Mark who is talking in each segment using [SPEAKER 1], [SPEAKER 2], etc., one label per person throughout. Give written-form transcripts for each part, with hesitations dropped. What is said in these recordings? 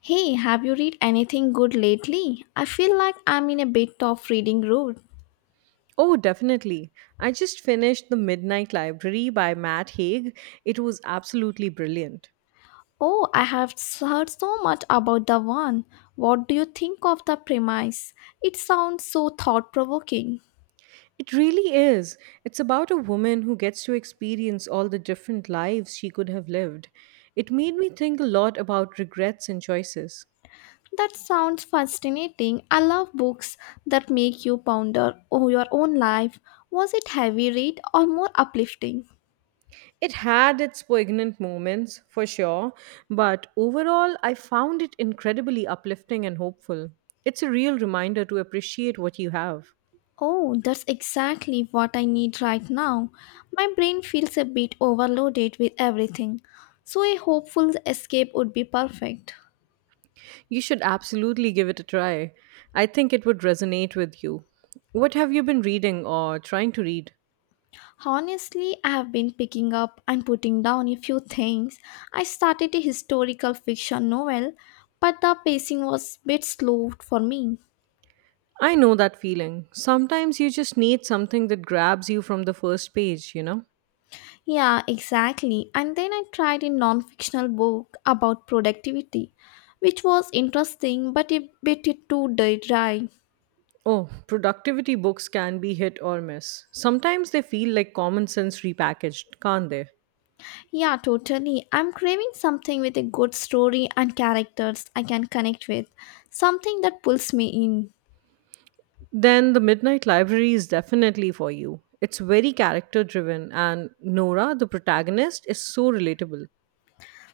[SPEAKER 1] Hey, have you read anything good lately? I feel like I'm in a bit of reading road.
[SPEAKER 2] Oh, definitely. I just finished The Midnight Library by Matt Haig. It was absolutely brilliant.
[SPEAKER 1] Oh, I have heard so much about the one. What do you think of the premise? It sounds so thought provoking.
[SPEAKER 2] It really is. It's about a woman who gets to experience all the different lives she could have lived. It made me think a lot about regrets and choices.
[SPEAKER 1] That sounds fascinating. I love books that make you ponder your own life. Was it heavy read or more uplifting?
[SPEAKER 2] It had its poignant moments, for sure, but overall, I found it incredibly uplifting and hopeful. It's a real reminder to appreciate what you have.
[SPEAKER 1] Oh, that's exactly what I need right now. My brain feels a bit overloaded with everything, so a hopeful escape would be perfect.
[SPEAKER 2] You should absolutely give it a try. I think it would resonate with you. What have you been reading or trying to read?
[SPEAKER 1] Honestly, I have been picking up and putting down a few things. I started a historical fiction novel, but the pacing was a bit slow for me.
[SPEAKER 2] I know that feeling. Sometimes you just need something that grabs you from the first page, you know?
[SPEAKER 1] Yeah, exactly. And then I tried a non fictional book about productivity, which was interesting but a bit too dry.
[SPEAKER 2] Oh, productivity books can be hit or miss. Sometimes they feel like common sense repackaged, can't they?
[SPEAKER 1] Yeah, totally. I'm craving something with a good story and characters I can connect with, something that pulls me in.
[SPEAKER 2] Then The Midnight Library is definitely for you. It's very character driven, and Nora, the protagonist, is so relatable.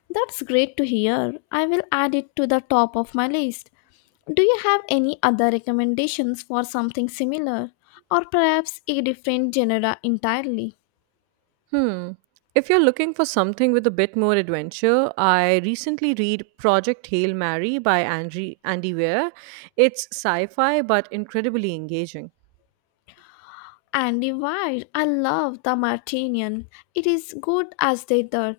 [SPEAKER 1] That's great to hear. I will add it to the top of my list. Do you have any other recommendations for something similar, or perhaps a different genre entirely?
[SPEAKER 2] Hmm. If you're looking for something with a bit more adventure, I recently read Project Hail Mary by Andy Weir. It's sci fi but incredibly engaging.
[SPEAKER 1] Andy Weir, I love The Martinian. It is good as they are.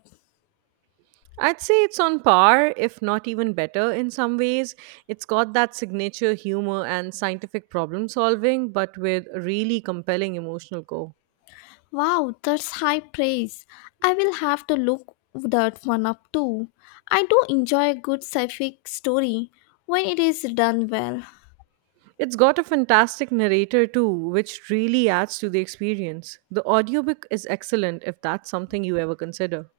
[SPEAKER 2] I'd say it's on par, if not even better in some ways. It's got that signature humor and scientific problem solving, but with a really compelling emotional core.
[SPEAKER 1] Wow, that's high praise. I will have to look that one up too. I do enjoy a good sci-fi story when it is done well.
[SPEAKER 2] It's got a fantastic narrator too, which really adds to the experience. The audiobook is excellent if that's something you ever consider.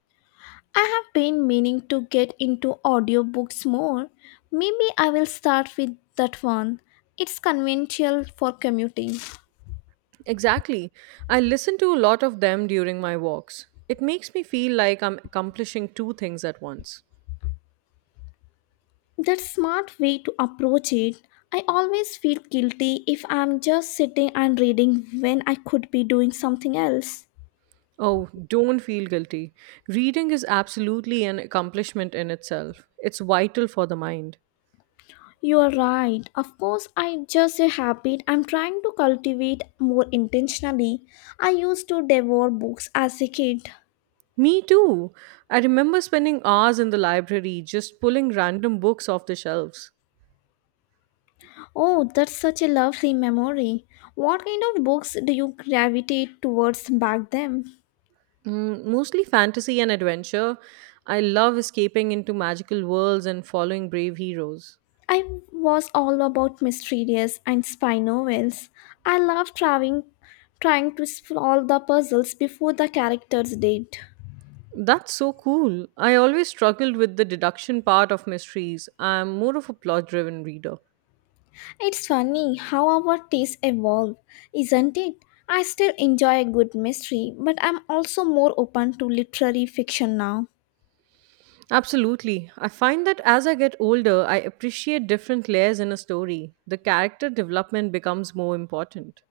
[SPEAKER 1] I have been meaning to get into audiobooks more. Maybe I will start with that one. It's conventional for commuting.
[SPEAKER 2] Exactly. I listen to a lot of them during my walks. It makes me feel like I'm accomplishing two things at once.
[SPEAKER 1] That's smart way to approach it. I always feel guilty if I'm just sitting and reading when I could be doing something else.
[SPEAKER 2] Oh, don't feel guilty. Reading is absolutely an accomplishment in itself, it's vital for the mind.
[SPEAKER 1] You are right. Of course, I just a habit I'm trying to cultivate more intentionally. I used to devour books as a kid.
[SPEAKER 2] Me too. I remember spending hours in the library just pulling random books off the shelves.
[SPEAKER 1] Oh, that's such a lovely memory. What kind of books do you gravitate towards back then?
[SPEAKER 2] Mm, mostly fantasy and adventure. I love escaping into magical worlds and following brave heroes.
[SPEAKER 1] I was all about mysterious and spy novels. I loved trying to solve the puzzles before the characters did.
[SPEAKER 2] That's so cool. I always struggled with the deduction part of mysteries. I'm more of a plot driven reader.
[SPEAKER 1] It's funny how our tastes evolve, isn't it? I still enjoy a good mystery, but I'm also more open to literary fiction now.
[SPEAKER 2] Absolutely. I find that as I get older, I appreciate different layers in a story. The character development becomes more important.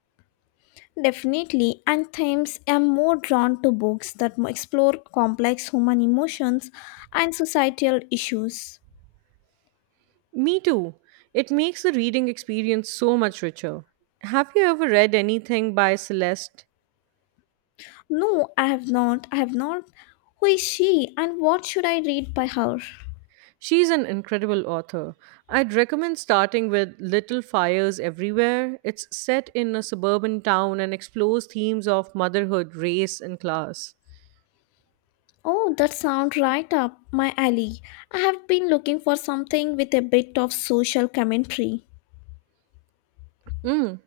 [SPEAKER 1] Definitely, and themes I'm more drawn to books that explore complex human emotions and societal issues.
[SPEAKER 2] Me too. It makes the reading experience so much richer. Have you ever read anything by Celeste?
[SPEAKER 1] No, I have not. Who is she and what should I read by her?
[SPEAKER 2] She's an incredible author. I'd recommend starting with Little Fires Everywhere. It's set in a suburban town and explores themes of motherhood, race, and class.
[SPEAKER 1] Oh, that sounds right up my alley. I have been looking for something with a bit of social commentary.
[SPEAKER 2] Mm.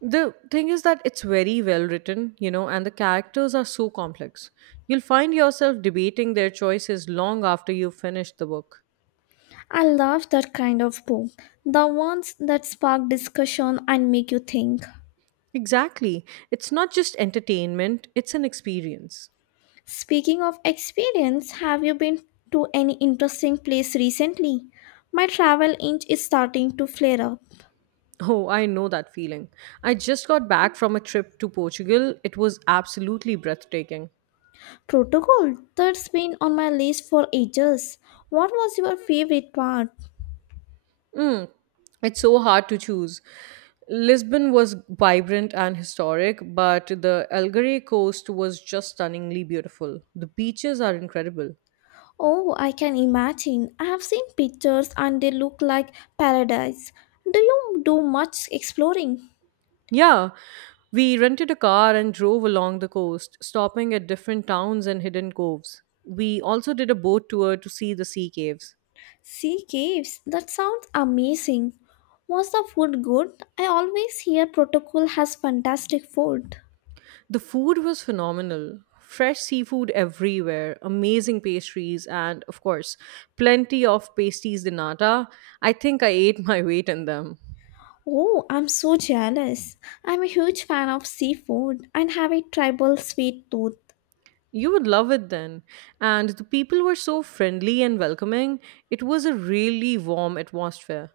[SPEAKER 2] The thing is that it's very well written, you know, and the characters are so complex. You'll find yourself debating their choices long after you've finished the book.
[SPEAKER 1] I love that kind of book, the ones that spark discussion and make you think.
[SPEAKER 2] Exactly. It's not just entertainment, it's an experience.
[SPEAKER 1] Speaking of experience, have you been to any interesting place recently? My travel itch is starting to flare up.
[SPEAKER 2] Oh, I know that feeling. I just got back from a trip to Portugal. It was absolutely breathtaking.
[SPEAKER 1] Protocol, that's been on my list for ages. What was your favorite part?
[SPEAKER 2] Mm, it's so hard to choose. Lisbon was vibrant and historic, but the Algarve coast was just stunningly beautiful. The beaches are incredible.
[SPEAKER 1] Oh, I can imagine. I have seen pictures and they look like paradise. Do you do much exploring?
[SPEAKER 2] Yeah, we rented a car and drove along the coast, stopping at different towns and hidden coves. We also did a boat tour to see the sea caves.
[SPEAKER 1] Sea caves? That sounds amazing. Was the food good? I always hear Protocol has fantastic food.
[SPEAKER 2] The food was phenomenal. Fresh seafood everywhere, amazing pastries, and of course, plenty of pasties de nata. I think I ate my weight in them.
[SPEAKER 1] Oh, I'm so jealous. I'm a huge fan of seafood and have a tribal sweet tooth.
[SPEAKER 2] You would love it then. And the people were so friendly and welcoming. It was a really warm atmosphere.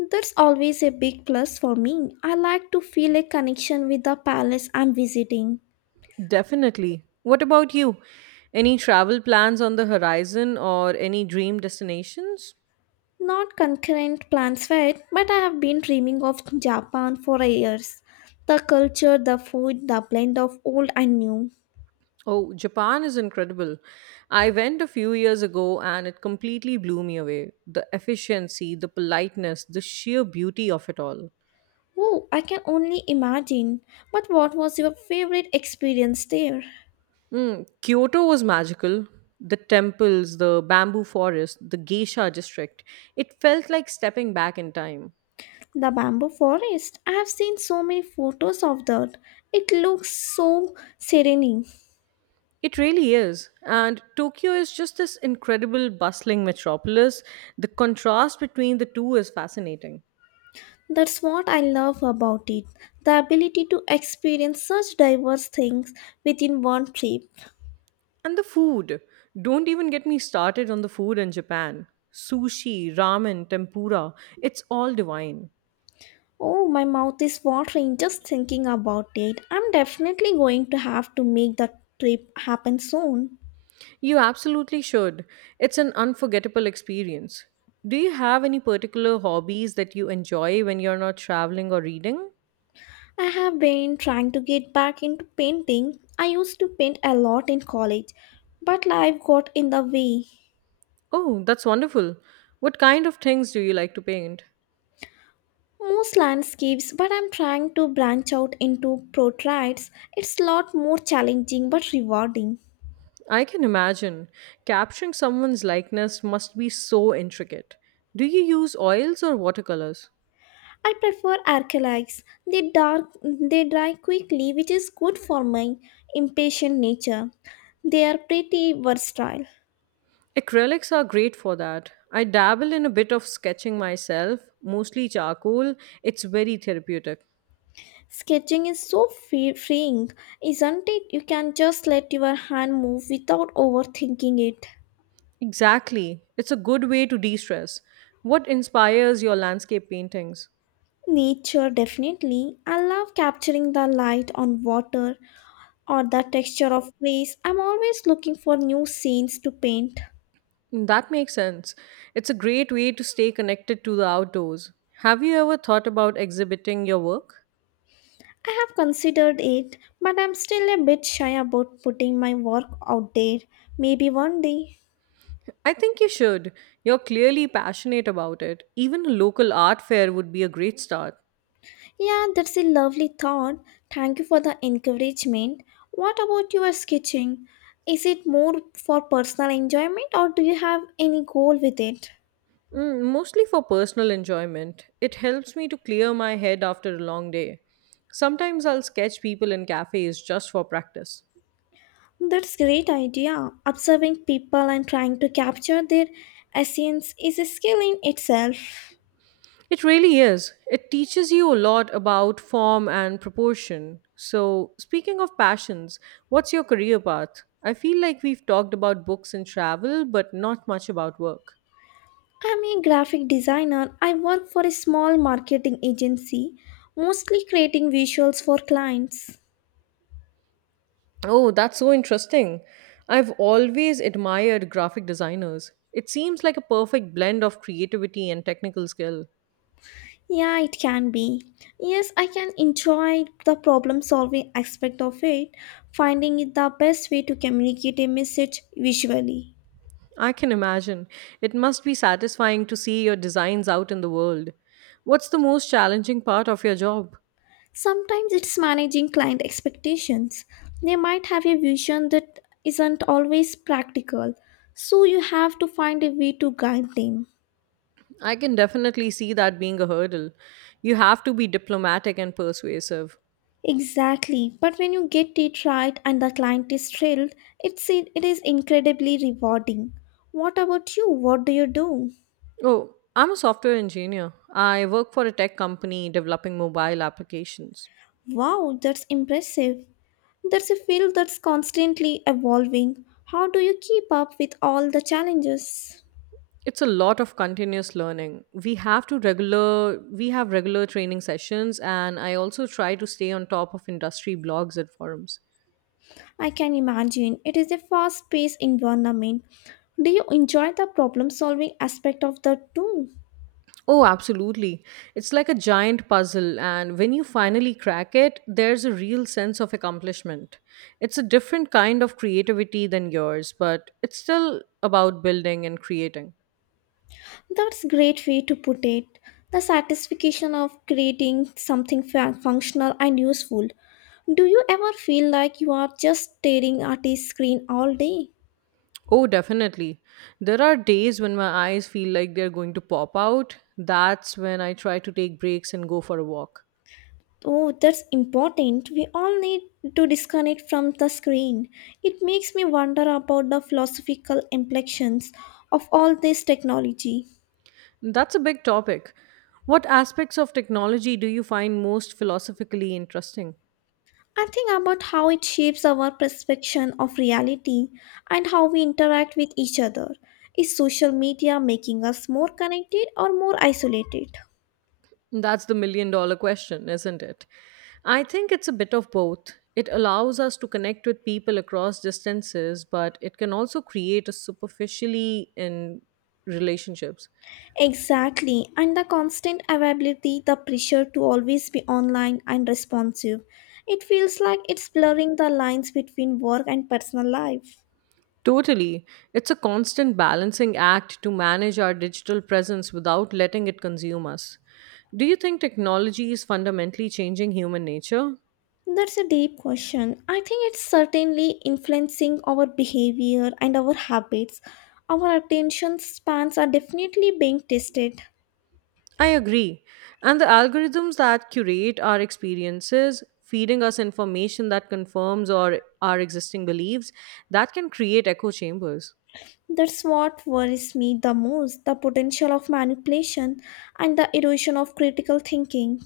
[SPEAKER 1] That's always a big plus for me. I like to feel a connection with the palace I'm visiting.
[SPEAKER 2] Definitely. What about you? Any travel plans on the horizon or any dream destinations?
[SPEAKER 1] Not concurrent plans for it, but I have been dreaming of Japan for years. The culture, the food, the blend of old and new.
[SPEAKER 2] Oh, Japan is incredible. I went a few years ago and it completely blew me away. The efficiency, the politeness, the sheer beauty of it all.
[SPEAKER 1] Oh, I can only imagine. But what was your favorite experience there?
[SPEAKER 2] Mm, Kyoto was magical. The temples, the bamboo forest, the geisha district. It felt like stepping back in time.
[SPEAKER 1] The bamboo forest. I have seen so many photos of that. It looks so serene.
[SPEAKER 2] It really is. And Tokyo is just this incredible bustling metropolis. The contrast between the two is fascinating.
[SPEAKER 1] That's what I love about it. The ability to experience such diverse things within one trip.
[SPEAKER 2] And the food. Don't even get me started on the food in Japan. Sushi, ramen, tempura, it's all divine.
[SPEAKER 1] Oh, my mouth is watering just thinking about it. I'm definitely going to have to make that trip happen soon.
[SPEAKER 2] You absolutely should. It's an unforgettable experience. Do you have any particular hobbies that you enjoy when you're not traveling or reading?
[SPEAKER 1] I have been trying to get back into painting. I used to paint a lot in college, but life got in the way.
[SPEAKER 2] Oh, that's wonderful. What kind of things do you like to paint?
[SPEAKER 1] Most landscapes, but I'm trying to branch out into portraits. It's a lot more challenging but rewarding.
[SPEAKER 2] I can imagine. Capturing someone's likeness must be so intricate. Do you use oils or watercolors?
[SPEAKER 1] I prefer acrylics. They dry quickly, which is good for my impatient nature. They are pretty versatile.
[SPEAKER 2] Acrylics are great for that. I dabble in a bit of sketching myself, mostly charcoal. It's very therapeutic.
[SPEAKER 1] Sketching is so freeing, isn't it? You can just let your hand move without overthinking it.
[SPEAKER 2] Exactly. It's a good way to de stress. What inspires your landscape paintings?
[SPEAKER 1] Nature, definitely. I love capturing the light on water or the texture of trees. I'm always looking for new scenes to paint.
[SPEAKER 2] That makes sense. It's a great way to stay connected to the outdoors. Have you ever thought about exhibiting your work?
[SPEAKER 1] I have considered it, but I'm still a bit shy about putting my work out there. Maybe one day.
[SPEAKER 2] I think you should. You're clearly passionate about it. Even a local art fair would be a great start.
[SPEAKER 1] Yeah, that's a lovely thought. Thank you for the encouragement. What about your sketching? Is it more for personal enjoyment or do you have any goal with it?
[SPEAKER 2] Mm, mostly for personal enjoyment. It helps me to clear my head after a long day. Sometimes I'll sketch people in cafes just for practice.
[SPEAKER 1] That's great idea. Observing people and trying to capture their essence is a skill in itself.
[SPEAKER 2] It really is. It teaches you a lot about form and proportion. So, speaking of passions, what's your career path? I feel like we've talked about books and travel, but not much about work.
[SPEAKER 1] I'm a graphic designer. I work for a small marketing agency, mostly creating visuals for clients.
[SPEAKER 2] Oh, that's so interesting. I've always admired graphic designers. It seems like a perfect blend of creativity and technical skill.
[SPEAKER 1] Yeah, it can be. Yes, I can enjoy the problem solving aspect of it, finding it the best way to communicate a message visually.
[SPEAKER 2] I can imagine. It must be satisfying to see your designs out in the world. What's the most challenging part of your job?
[SPEAKER 1] Sometimes it's managing client expectations. They might have a vision that isn't always practical, so you have to find a way to guide them.
[SPEAKER 2] I can definitely see that being a hurdle. You have to be diplomatic and persuasive.
[SPEAKER 1] Exactly, but when you get it right and the client is thrilled, it is incredibly rewarding. What about you? What do you do?
[SPEAKER 2] Oh, I'm a software engineer. I work for a tech company developing mobile applications.
[SPEAKER 1] Wow, that's impressive. That's a field that's constantly evolving. How do you keep up with all the challenges?
[SPEAKER 2] It's a lot of continuous learning. We have regular training sessions and I also try to stay on top of industry blogs and forums.
[SPEAKER 1] I can imagine it is a fast paced environment. Do you enjoy the problem solving aspect of the too?
[SPEAKER 2] Oh, absolutely. It's like a giant puzzle, and when you finally crack it, there's a real sense of accomplishment. It's a different kind of creativity than yours, but it's still about building and creating.
[SPEAKER 1] That's great way to put it. The satisfaction of creating something functional and useful. Do you ever feel like you are just staring at a screen all day?
[SPEAKER 2] Oh, definitely. There are days when my eyes feel like they're going to pop out. That's when I try to take breaks and go for a walk.
[SPEAKER 1] Oh, that's important. We all need to disconnect from the screen. It makes me wonder about the philosophical implications of all this technology.
[SPEAKER 2] That's a big topic. What aspects of technology do you find most philosophically interesting?
[SPEAKER 1] I think about how it shapes our perception of reality and how we interact with each other. Is social media making us more connected or more isolated?
[SPEAKER 2] That's the $1 million question, isn't it? I think it's a bit of both. It allows us to connect with people across distances, but it can also create a superficially in relationships.
[SPEAKER 1] Exactly, and the constant availability, the pressure to always be online and responsive. It feels like it's blurring the lines between work and personal life.
[SPEAKER 2] Totally. It's a constant balancing act to manage our digital presence without letting it consume us. Do you think technology is fundamentally changing human nature?
[SPEAKER 1] That's a deep question. I think it's certainly influencing our behavior and our habits. Our attention spans are definitely being tested.
[SPEAKER 2] I agree. And the algorithms that curate our experiences, feeding us information that confirms or our existing beliefs, that can create echo chambers.
[SPEAKER 1] That's what worries me the most the potential of manipulation and the erosion of critical thinking.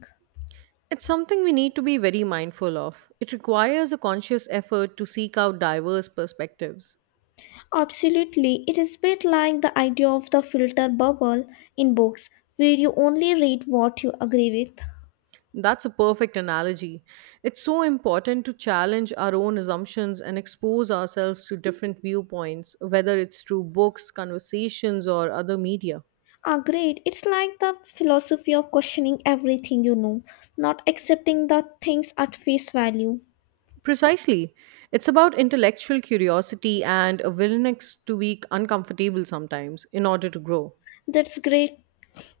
[SPEAKER 2] It's something we need to be very mindful of. It requires a conscious effort to seek out diverse perspectives.
[SPEAKER 1] Absolutely, it is a bit like the idea of the filter bubble in books where you only read what you agree with.
[SPEAKER 2] That's a perfect analogy. It's so important to challenge our own assumptions and expose ourselves to different viewpoints, whether it's through books, conversations, or other media.
[SPEAKER 1] Agreed, it's like the philosophy of questioning everything you know, not accepting the things at face value.
[SPEAKER 2] Precisely. It's about intellectual curiosity and a willingness to be uncomfortable sometimes in order to grow.
[SPEAKER 1] That's great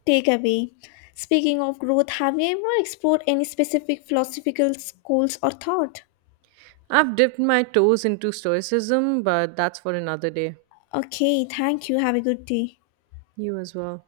[SPEAKER 1] takeaway. Speaking of growth, have you ever explored any specific philosophical schools or thought?
[SPEAKER 2] I've dipped my toes into Stoicism, but that's for another day.
[SPEAKER 1] Okay, thank you. Have a good day.
[SPEAKER 2] You as well.